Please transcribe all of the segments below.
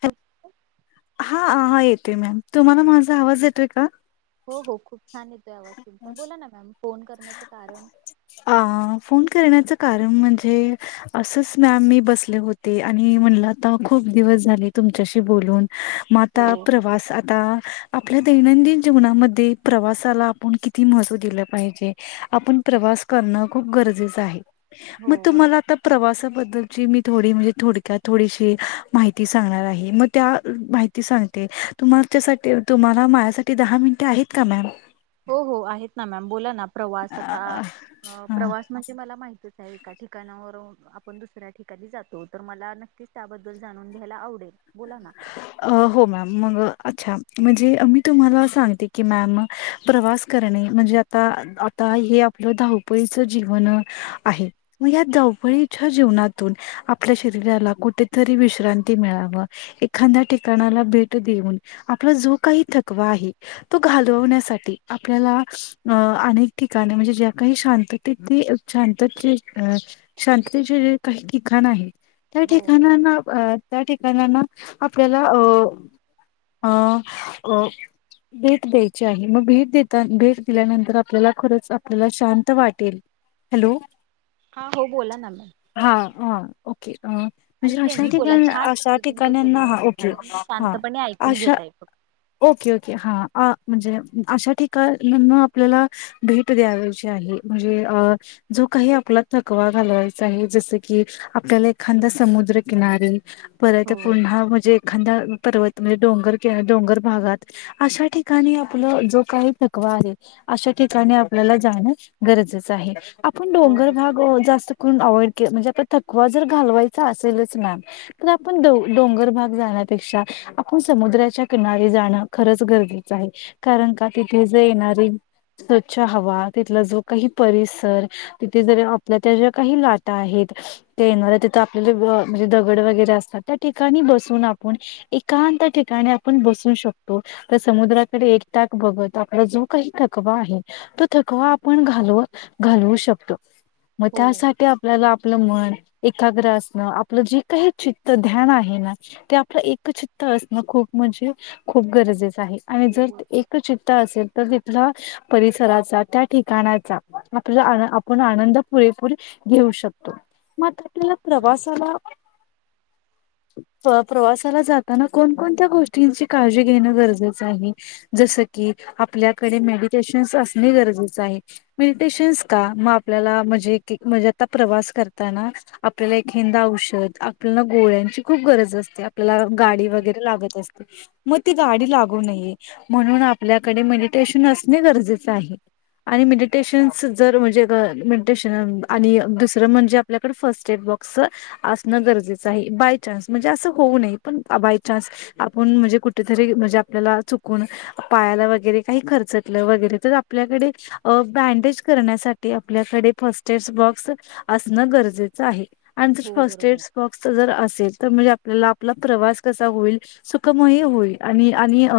[unintelligible] हाा येतोय मॅम तुम्हाला माझा आवाज येतोय का? हो हो खूप छान येतो या वस्तूंचा बोला ना मॅम फोन करण्याचे कारण अ फोन कारण म्हणजे अस मॅम मी बसले होते आणि म्हणल खूप दिवस झा तुमच्याशी बोलून मग आता हो प्रवास आता आपल्या दैनंदिन जीवनामध्ये प्रवासाला आपण किती महत्त्व दिलं पाहिजे आपण प्रवास करणं खूप गरजेचं आहे. हो मग तुम्हाला बरोबर आता प्रवासा बद्दलची मी थोडी म्हणजे थोडक्यात थोडीशी माहिती सांगणार आहे मग त्या माहिती सां तुम तुम्हाला माझ्यासाठी दहा मिनिटे आहेत का मॅम हो हो आहेत ना मॅम बोला ना प्रवास आता हा प्रवास म्हणजे मला माहती एका ठिकाणावर आपण दुसऱ्या ठिकाणी जातो तर मला नक्कीच त्याबद्दल जाणून घ्यायला आवडेल. बोला ना [unintelligible] अ हो मॅम मग अच्छा. म्हणजे मी तुम्हाला सांगते की मॅम प्रवास करणे म्हणजे आता आता हे. आपलं धावपळीच जीवन आहे. मग या हो दवपळीच्या जीवनातून आपल्या शरीराला कुठेतरी विश्रांती मिळाव. एखाद्या ठिकाणाला भेट देऊन आपला जो काही थकवा आहे तो घालवण्यासाठी आपल्याला अ अनेक ठिकाणी म्हणजे ज्या काही शांतते शांत. अ शांततेचे जे काही ठिकाण आहे त्या हो ठिकाणाना त्या ठिकाणाना आपल्याला अ अ अ भेट द्यायची आहे मग भेट देता भेट दिल्यानंतर आपल्याला खरंच आपल्याला शांत वाटेल. हॅलो. हा हो बोला ना म ह ओके म्हणजे बोला छान अशा वाटते ठिकाणी तुमचं बोलणं ओा म्हणून मी शांतपणे ऐकून घेतय फक्त ओके ओके हा. अ म्हणजे अशा ठिकाणी आपल्याला भेट द्यावाची आहे म्हणजे अ जो काही आपला थकवा घालवायचा आहे जस की आपल्याला एखादा समुद्रकिनारीे परत हो पुन्हा म्हणजे खांदा पर्वत म्हणजे डोंगर डोंगर भागात अशा ठिकाणी आपलं जो काही प्रकार अश ठिकाणी आपल्याला जाण गरजेचं आहे. आपण हो डोंगर बरोबर भाग जास्त. अवइड म्हणजे थकवा जर घावायचा असेलच मॅम तर आपण डोंगर भाग जाण्यापेक्षा आपण समुद्राच्या किनारी जाणं खरंच गरजेचं आहे. कारण का तिथेच येणारी. स्वच्छ हवा तिथला जो काही परिसर तिथे जर आपल्या त्या ज्या काही लाट आहेत. येणार तिथ आपल्या म्हणजे दगड वगैरे असतात. त्या ठिकाणी बसून आपण एकांत ठिकाणी आपण बसू शकतो तर समुद्राकडे त्यात बघत आपला जो काही थकवा आहे तो थकवा आपण घालव घालवू शकतो. मग हो त्यासाठी आपल्याला आपलं मन एकाग्र असणं आपलं जे काही चित. ध्यान आहे ना ते आपलं एकचित्त असणं खूप म्हणजे खूप गरजेचं. आणि हो जर बरोबर एक चित्ता असेल तर. आप परिसराचा त्या ठिकाणाचा आपला आपण आनंद पुरेपूर घे. घेऊ शकतो मात्र आपल्याला बरोबर. प्रवासाला. प्रवासाला जाताना कोणकोणत्या गोष्टींची काळजी घेणं गरजेचं आहे जस. आपल्याकडे मेडटेशन असने गरजे आहे मेडटेशन आपल्या हम म्हणजे की म्हणजे आता प्रवास करताना आपले [inaudible] आपल्याला गोळ्यांची खूप गरज असते आपल्याला हो गाडी बरोबर वगैरे लागत असते मग ती गाडी लागू नये म्हणून आपल्याकडे म्हणजे [inaudible] नसलेले गरजेच आहे आणि मेडिटेशन्स जर म्हणजे घर मेडिटेशन आणि दुसरं म्हणजे आपल्याकड फर्स्ट स्टेप बाॅक्स असणं गरजेचं [inaudible] बाई चान्स म्हणजे अस होऊ नये पण बाई चान्स आपण म्हणजे कुठे तरी म्हणजे आपल्याला कोण पायाला वगैरे काही खरचटल वगैरे आपल्याकडे अ बॅडेज करण्यासाठी की आपल्याकडे फस्टेज बॉक्स असणं गरजेचं आहे [inaudible] हो बरोबर फस्टेज तर असेल तर म्हणजे आपल्याला आपला प्रवास कसा होईल सुखमय होईल आणि आणि अ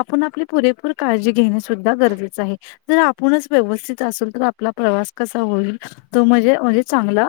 आपण आपली पुरेपूर काळजी घेणे सुद्धा गरजेचं आहे जर आपूनच व्यवस्थित असेल तर आपला प्रवास प्रवास कसा होईल तो म्हणजे म्हणजे चांगला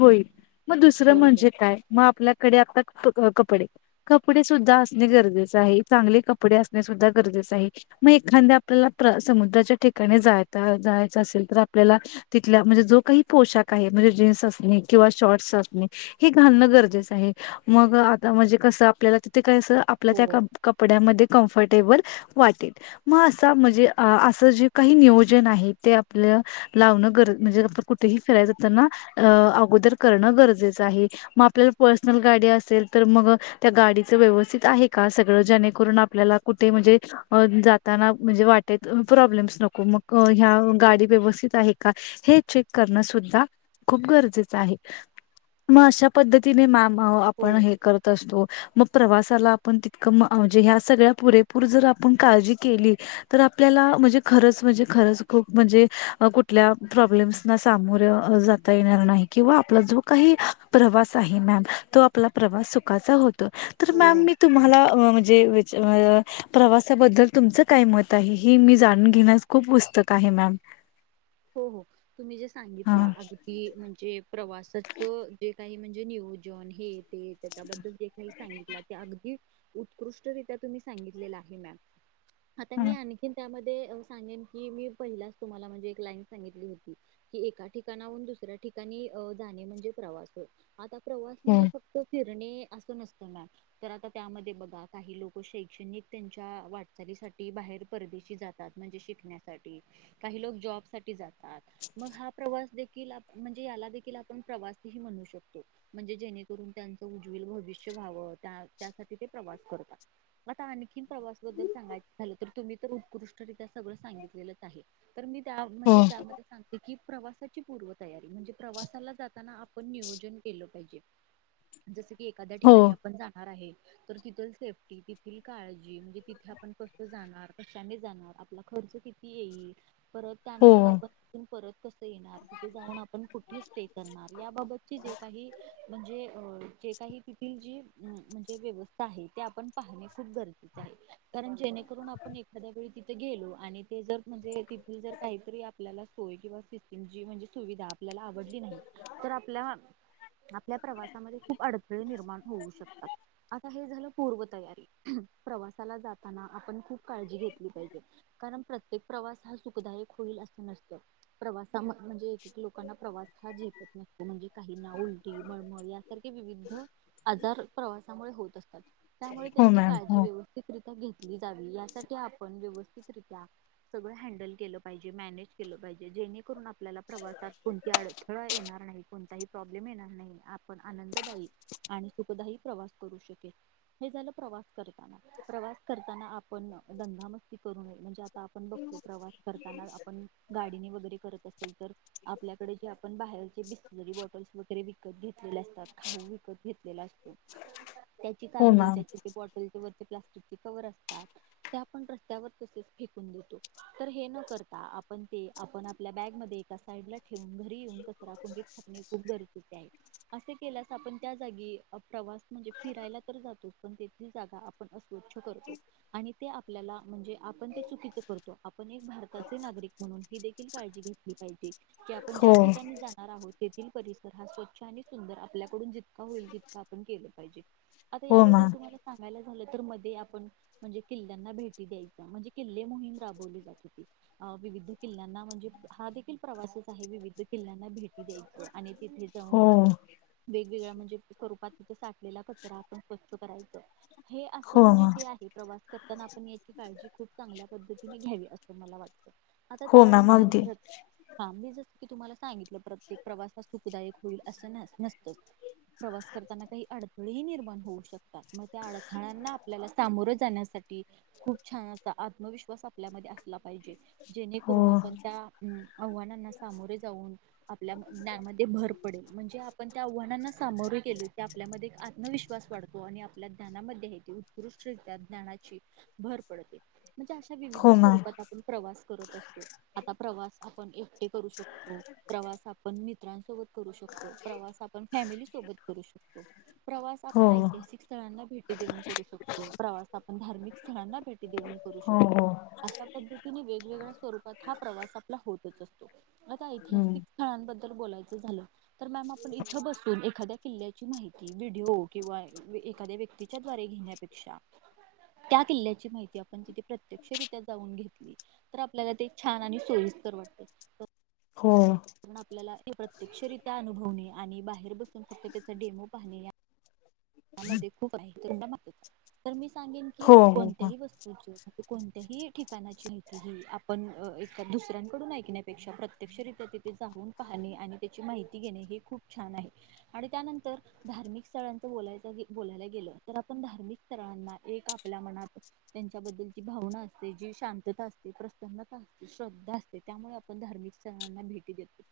होईल मग दुसर बरोबर म्हणजे काय मग आपल्याकडे आता - कपडे कपडे सुद्धा असणे गरजेच आहे चांगले कपडे असणे सुध्दा जर गरजेच आहे मग एखांद्या आपल्याला प्र समुद्राच्या ठिकाणी जाता जायच असेल तर आपल्या तिथल्या म्हणजे जो काही पोशाख आहे म्हणजे जीन्स अस किंवा शॉर्टस असणे हि घालणं गरजेचं आहे मग आता म्हणजे कसं आपल्याला तिथे [inaudible] आपल्या हो त्या - कपड्यामध्ये कंफर्टेबल वाटे मग अस म्हणजे अस जी काही नियोजन आहे ते आपल्या लावण [inaudible] म्हणजे [inaudible] कुठेही फिरताना अगोदर करणं गरजेचं आहे मग आपल्याला पर्सनल गाडी असेल तर मग त्या गाडीच व्यवस्थित आहे का सगळं जेणे करून आपल्याला कुठे म्हणजे जाताना म्हणजे वाटेत प्रॉब्लेम्स नको मग ह्या गाडी व्यवस्थित का हे चेक करण सुद्धा खूप गरजेच आहे मग अशा पद्धतीने मामा हो आपण हे करत असतो मग प्रवासाला आपण तितकं - म्हणजे ह्या सगळ्या पुरेपूर जर आपण काळजी केली तर आपल्या [inaudible] खरचं म्हणजे खरचं खूप म्हणजे कुठल्या प्रॉब्लेम्स ना सामोरे जाता येणार नाही किंवा आपला जो काही प्रवास आहे मॅम तो आपला प्रवास सुखाचा होतो तर हो मॅम मी तुम्हाला अ म्हणजे [inaudible] प्रवासाबद्दल तुमचं काय मत आहे ही मी जाणून घेण्यास खूप उस्तुक आहे मॅम हो हो तुम्ही जे हा सांगितला अगदी म्हणजे प्रवासाच काही म्हणजे नियोजन हे ते त्याच्याबद्दल जे काही सांगितलात अग उत्कृष्ट्यरित्या तुम्ही सांगितलेला आहे मॅम आता मी आणखीन त्यामध्ये सांगेन की मी पहिलाच तुम्हाला म्हणजे प्लाॅन सांगितली होती एका ठिकाणाहून दुसऱ्या ठिकाणी जाणे म्हणजे प्रवास आता प्रवास म्हणजे हा. फक्त फिर आणि अस नसत मॅम जर आता त्यामध्ये बघा काही लोक शैक्षणिक त्यांच्या वाटचालीस [inaudible] बाहेर परदेशी जातात म्हणजे शिकण्यासाठी काही लोक जॉब [inaudible] जातात मग हा प्रवास [inaudible] म्हणजे याला देखील आपण प्रवास म्हणू शकतो म्हणजे जेणेकरून त्यांचं उज्वैल भविष्य [inaudible] त्या त्यासाठी ते प्रवास करतात आता आणखीन प्रवास बद्दल सांगायच झाल तर तुम्ही तर उत्कृष्टरित्या सगळं सांगितलेलंच आहे तर मी त्या हो म्हणजे त्यामध्ये सांगते की प्रवासाची पूर्व तयारी म्हणजे प्रवासाला जाताना आपण नियोजन केलं पाहिजे जस की एखाद्या हो ठिकाणी आपण जाणार आहे तर तिथ सेफ्टी तिथिल काळजी [inaudible] तिथ आपण कस जाणार कशाने जाणार आपला खर्च [inaudible] किती येईल परत हो त्यानंतर हो आपण तिथून परत कस येणार तिथे जाऊन आपण कुठे स्टे करणार याबाबतची जे काही म्हणजे अ जे काही [inaudible] जी म्हणजे व्यवस्था आहे ते आपण पाहणे खूप गरजेच आहे कारण जेणे [inaudible] आपण एखाद्या वेळी तिथ गेलो आणि ते जर म्हणजे तिथे जर काहीतरी आपल्याला सोय किंवा सिस्टमची म्हणजे सुविधा आपल्याला आवडली नाही तर आपल्या - आपल्या प्रवासामध्ये खूप अडथळे निर्माण होऊ शकतात आता हे झालं पूर्वतयारी प्रवासाला जाताना आपण खूप काळजी घेतली, पाहिजे कारण प्रत्येक प्रवास हा सुखदायक. होईल असं नसत प्रवास. म्हणजे एकक लोकांना प्रवास हा झेपत नसतो म्हणजे काहीना उलटी मळमळ यासारखे विविध व आजार प्रवासामुळे होत असतात त्यामुळे हो त्यांची मॅम काळजी हो व्यवस्थित घेतली जावी यासाठी आपण व्यवस्थितरित्या सगळ हँडल केलं. पाहिजे मॅनेज केलं पाहिजे जेणेकरून आपल्याला प्रवासात कोणती अडथळा येणार नाही. प्रॉब्लेम येणार नाही आपण आनंददायी आणि सुखदायी प्रवास करु शकेल हे झालं. प्रवास करता प्रवास करताना आपण दंगा मस्ती करू नये म्हणजे. आपण बघतो प्रवास. करताना आपण गाडीने वगैरे करत असेल तर आपल्याकडे जे आपण बाहेरचे बिसलरी बॉटल वगैरे विकत घेतलेले असतात खाऊ विकत घेतलेला असतो. त्याची हो कागद मॅम त्याचे ते बॉटल. किंवा प्लास्टिकचे कव्हर असतात आपण रस्त्यावर तसेच फेकून देतो. तर हे न करता आपण ते आपण आपल्या बॅगमध्ये एका साईडला ठेवून घरी येऊन कचराकुंडी टाकने खूप गरजेचं [inaudible] असे केल्यास आपण त्या जागी प्रवास म्हणजे फिरायला तर जातो पण तेथली जागा आपण स्वच्छ करतो आणि ते आपल्याला म्हणजे आपण ते चुकीच करतो. आपण भारताचे नागरिक म्हणून ही देखील काळजी घेतली पाहिजे की आपण हो ज्या ठिकाणी जाणार आहोत ते. परिसर हा स्वच्छ आणि सुंदर आपल्याकडून जितका होईल तितका आपण केलं पाहिजे. आता हो याबद्दल मॅम तुम्हाला सांगायलाच. तर मध्ये आपण म्हणजे किल्ल्यांना भेटी द्याय म्हणजे किल्ले मोहीम राबवली. विविध किल्ल्यां म्हणजे हा देखील प्रवासच आहे विविध किल्ल्यां भेटी द्यायच आणि तिथे जाऊन हो वेगवेगळ म्हणजे स्वरुपात तिथ साठलेल्या कचरा आपण स्वच्छ करायचा. हे असं हो म्हणजे मॅम जे आहे प्रवास करताना आपण याची काळजी खूप चांगल्या पद्धतीने घ्यावी असं मला वाटतं. आता हो मॅम त्यानंतर अगदी प्रत्येक काम की तुम्हाला सांगितलं प्रत्येक प्रवास हा सुखदायक होईल असं न नसत. प्रवास करताना काही अडथळेही निर्माण होऊ शकतात मग त्या अडथळ्यांना आपल्याला सामोरं जाण्यासाठी खूप छान अस आत्मविश्वास आपल्यामध्ये अस असलं पाहिजे हो जेणेकरून आपण त्या आव्हानांना सामोरे जाऊन. आपल्या ज्ञानमध्ये भर पडेल म्हणजे आपण त्या आव्हानांना सामोरे केल की आपल्यामध्ये आत्मविश्वास वाढतो आणि आपल्या ज्ञनामध्ये आहे ते उत्कृष्टरित्या ज्ञानाची भर पडते. म्हणज अशा विविध हो मॅम स्वरूप. प्रवास करत असतो, आता प्रवास आपण एकटे करू शकतो, प्रवास आपण मी मित्रांसोबत, करू शकतो प्रवास आपण, फॅमिली सोबत करू शकतो प्रवास हो आपण ऐतिहासिक स्थळांना भेटी. देऊन करू शकतो, प्रवास आपण धार्मिक स्थळांना भेटी देऊन करू हो शकतो. हो अशा वेगवेगळ्या स्वरूपात हा प्रवास आपला होत, असतो आ हम्म ऐतिहासिक स्थळबद्ल बोलायचं झालं तर मॅम, आपण इथं बसून एकद्या किल्ल्याची माहिती व्हिडिओ किंवा एखाद्या व्यक्तीच्या द्वारे घेण्यापेक्षा, त्या किल्ल्याची माहिती आपण तिथे प्रत्यक्षरित्या, जाऊन घेतली तर, आपल्याला ते छान आणि सोईस्कर वाटे. हो म्हणून आपल्याला, प्रत्यक्षरित्या अनुभवणे, आणि बाहेर बसून फक्त त्याचा डेमो पाहणे. यामध्ये खूप आहे, तर मी सांगेन की हो हो मॅम कोणत्याही वस्तूची कोणत्याही ठिकाणाची माहिती ही, आपण एका दुसऱ्यांकडून ऐकण्यापेक्षा प्रत्यक्षरित्या, जऊन पाहणे आणि, त्याची माहिती घेणे हे खूप छान आहे, आणि त्यानंतर धार्मिक स्थळांच बोलायचं, बोलायला गेलं तर आपण धार्मिक, स्ळांना एक आपल्या मनात त्यांच्याबद्दलची भावना असते. जी शांतता, असते प्रसन्नता, असते श्रद्धा, असते त्यामुळे आपण धार्मिक स्थळांना भेटी देतो.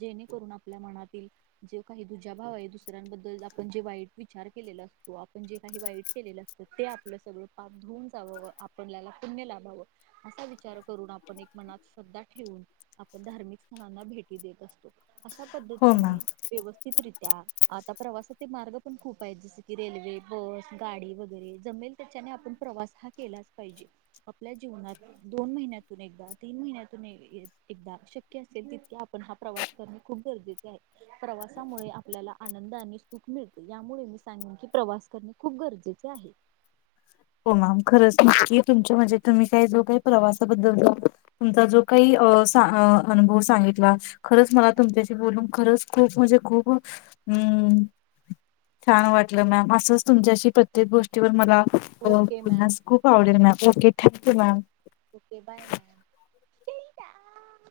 जेणेकरून आपल्या मनातील, जे काही दुजा भाव आहे दुसऱ्यांबद्दल आपण जे वाईट, विचार केलेला असतो, आपण जे काही वाईट केलेलं असतं ते आपलं सगळं पाप धुऊून जावं आपल्याला पुण्य लाभाव अस विचार करून आप एक मनात श्रद्धा ठेवून, आपण धार्मिक स्थळना भेट, देत असतो अश हो मॅम पद्धतीने व्यवथितरित्या आता प्रवासाचे मार्ग, पण खूप आहेत जस की रेल्वे बस गाडी, वगैरे जमेल त्याच्याने आपण प्रवास हा केलाच पाहिजे. आपल्या जीवनात दोन, महिन्यातून एकदा तीन, महिन्यातून एकदा शक्य असेल तित क आपण हा प्रवास करणे खूप गरजेचे आहे, प्रवासामुळे आपल्याला आनंद आणि सुख मिळत. यामुळे मी सांगेन की, प्रवास करणे खूप गरजेचे आहे. हो मॅम खरंच नक्की तुमच्या म्हणजे, तुम्ही काही जो काही प्रवासाबद्दल तुमचा जो काही, अनुभव सांगितला खरंच, मला तुमच्याशी बोलून खरच खूप म्हणजे खूप, हम्म छान वाटलं मॅम असंच, तुमच्याशी प्रत्येक गोष्टीवर मला, पुन्हा, ओके मॅम बोलण्यास खुप आवडेल, thank you ma'am. Okay bye ma'am,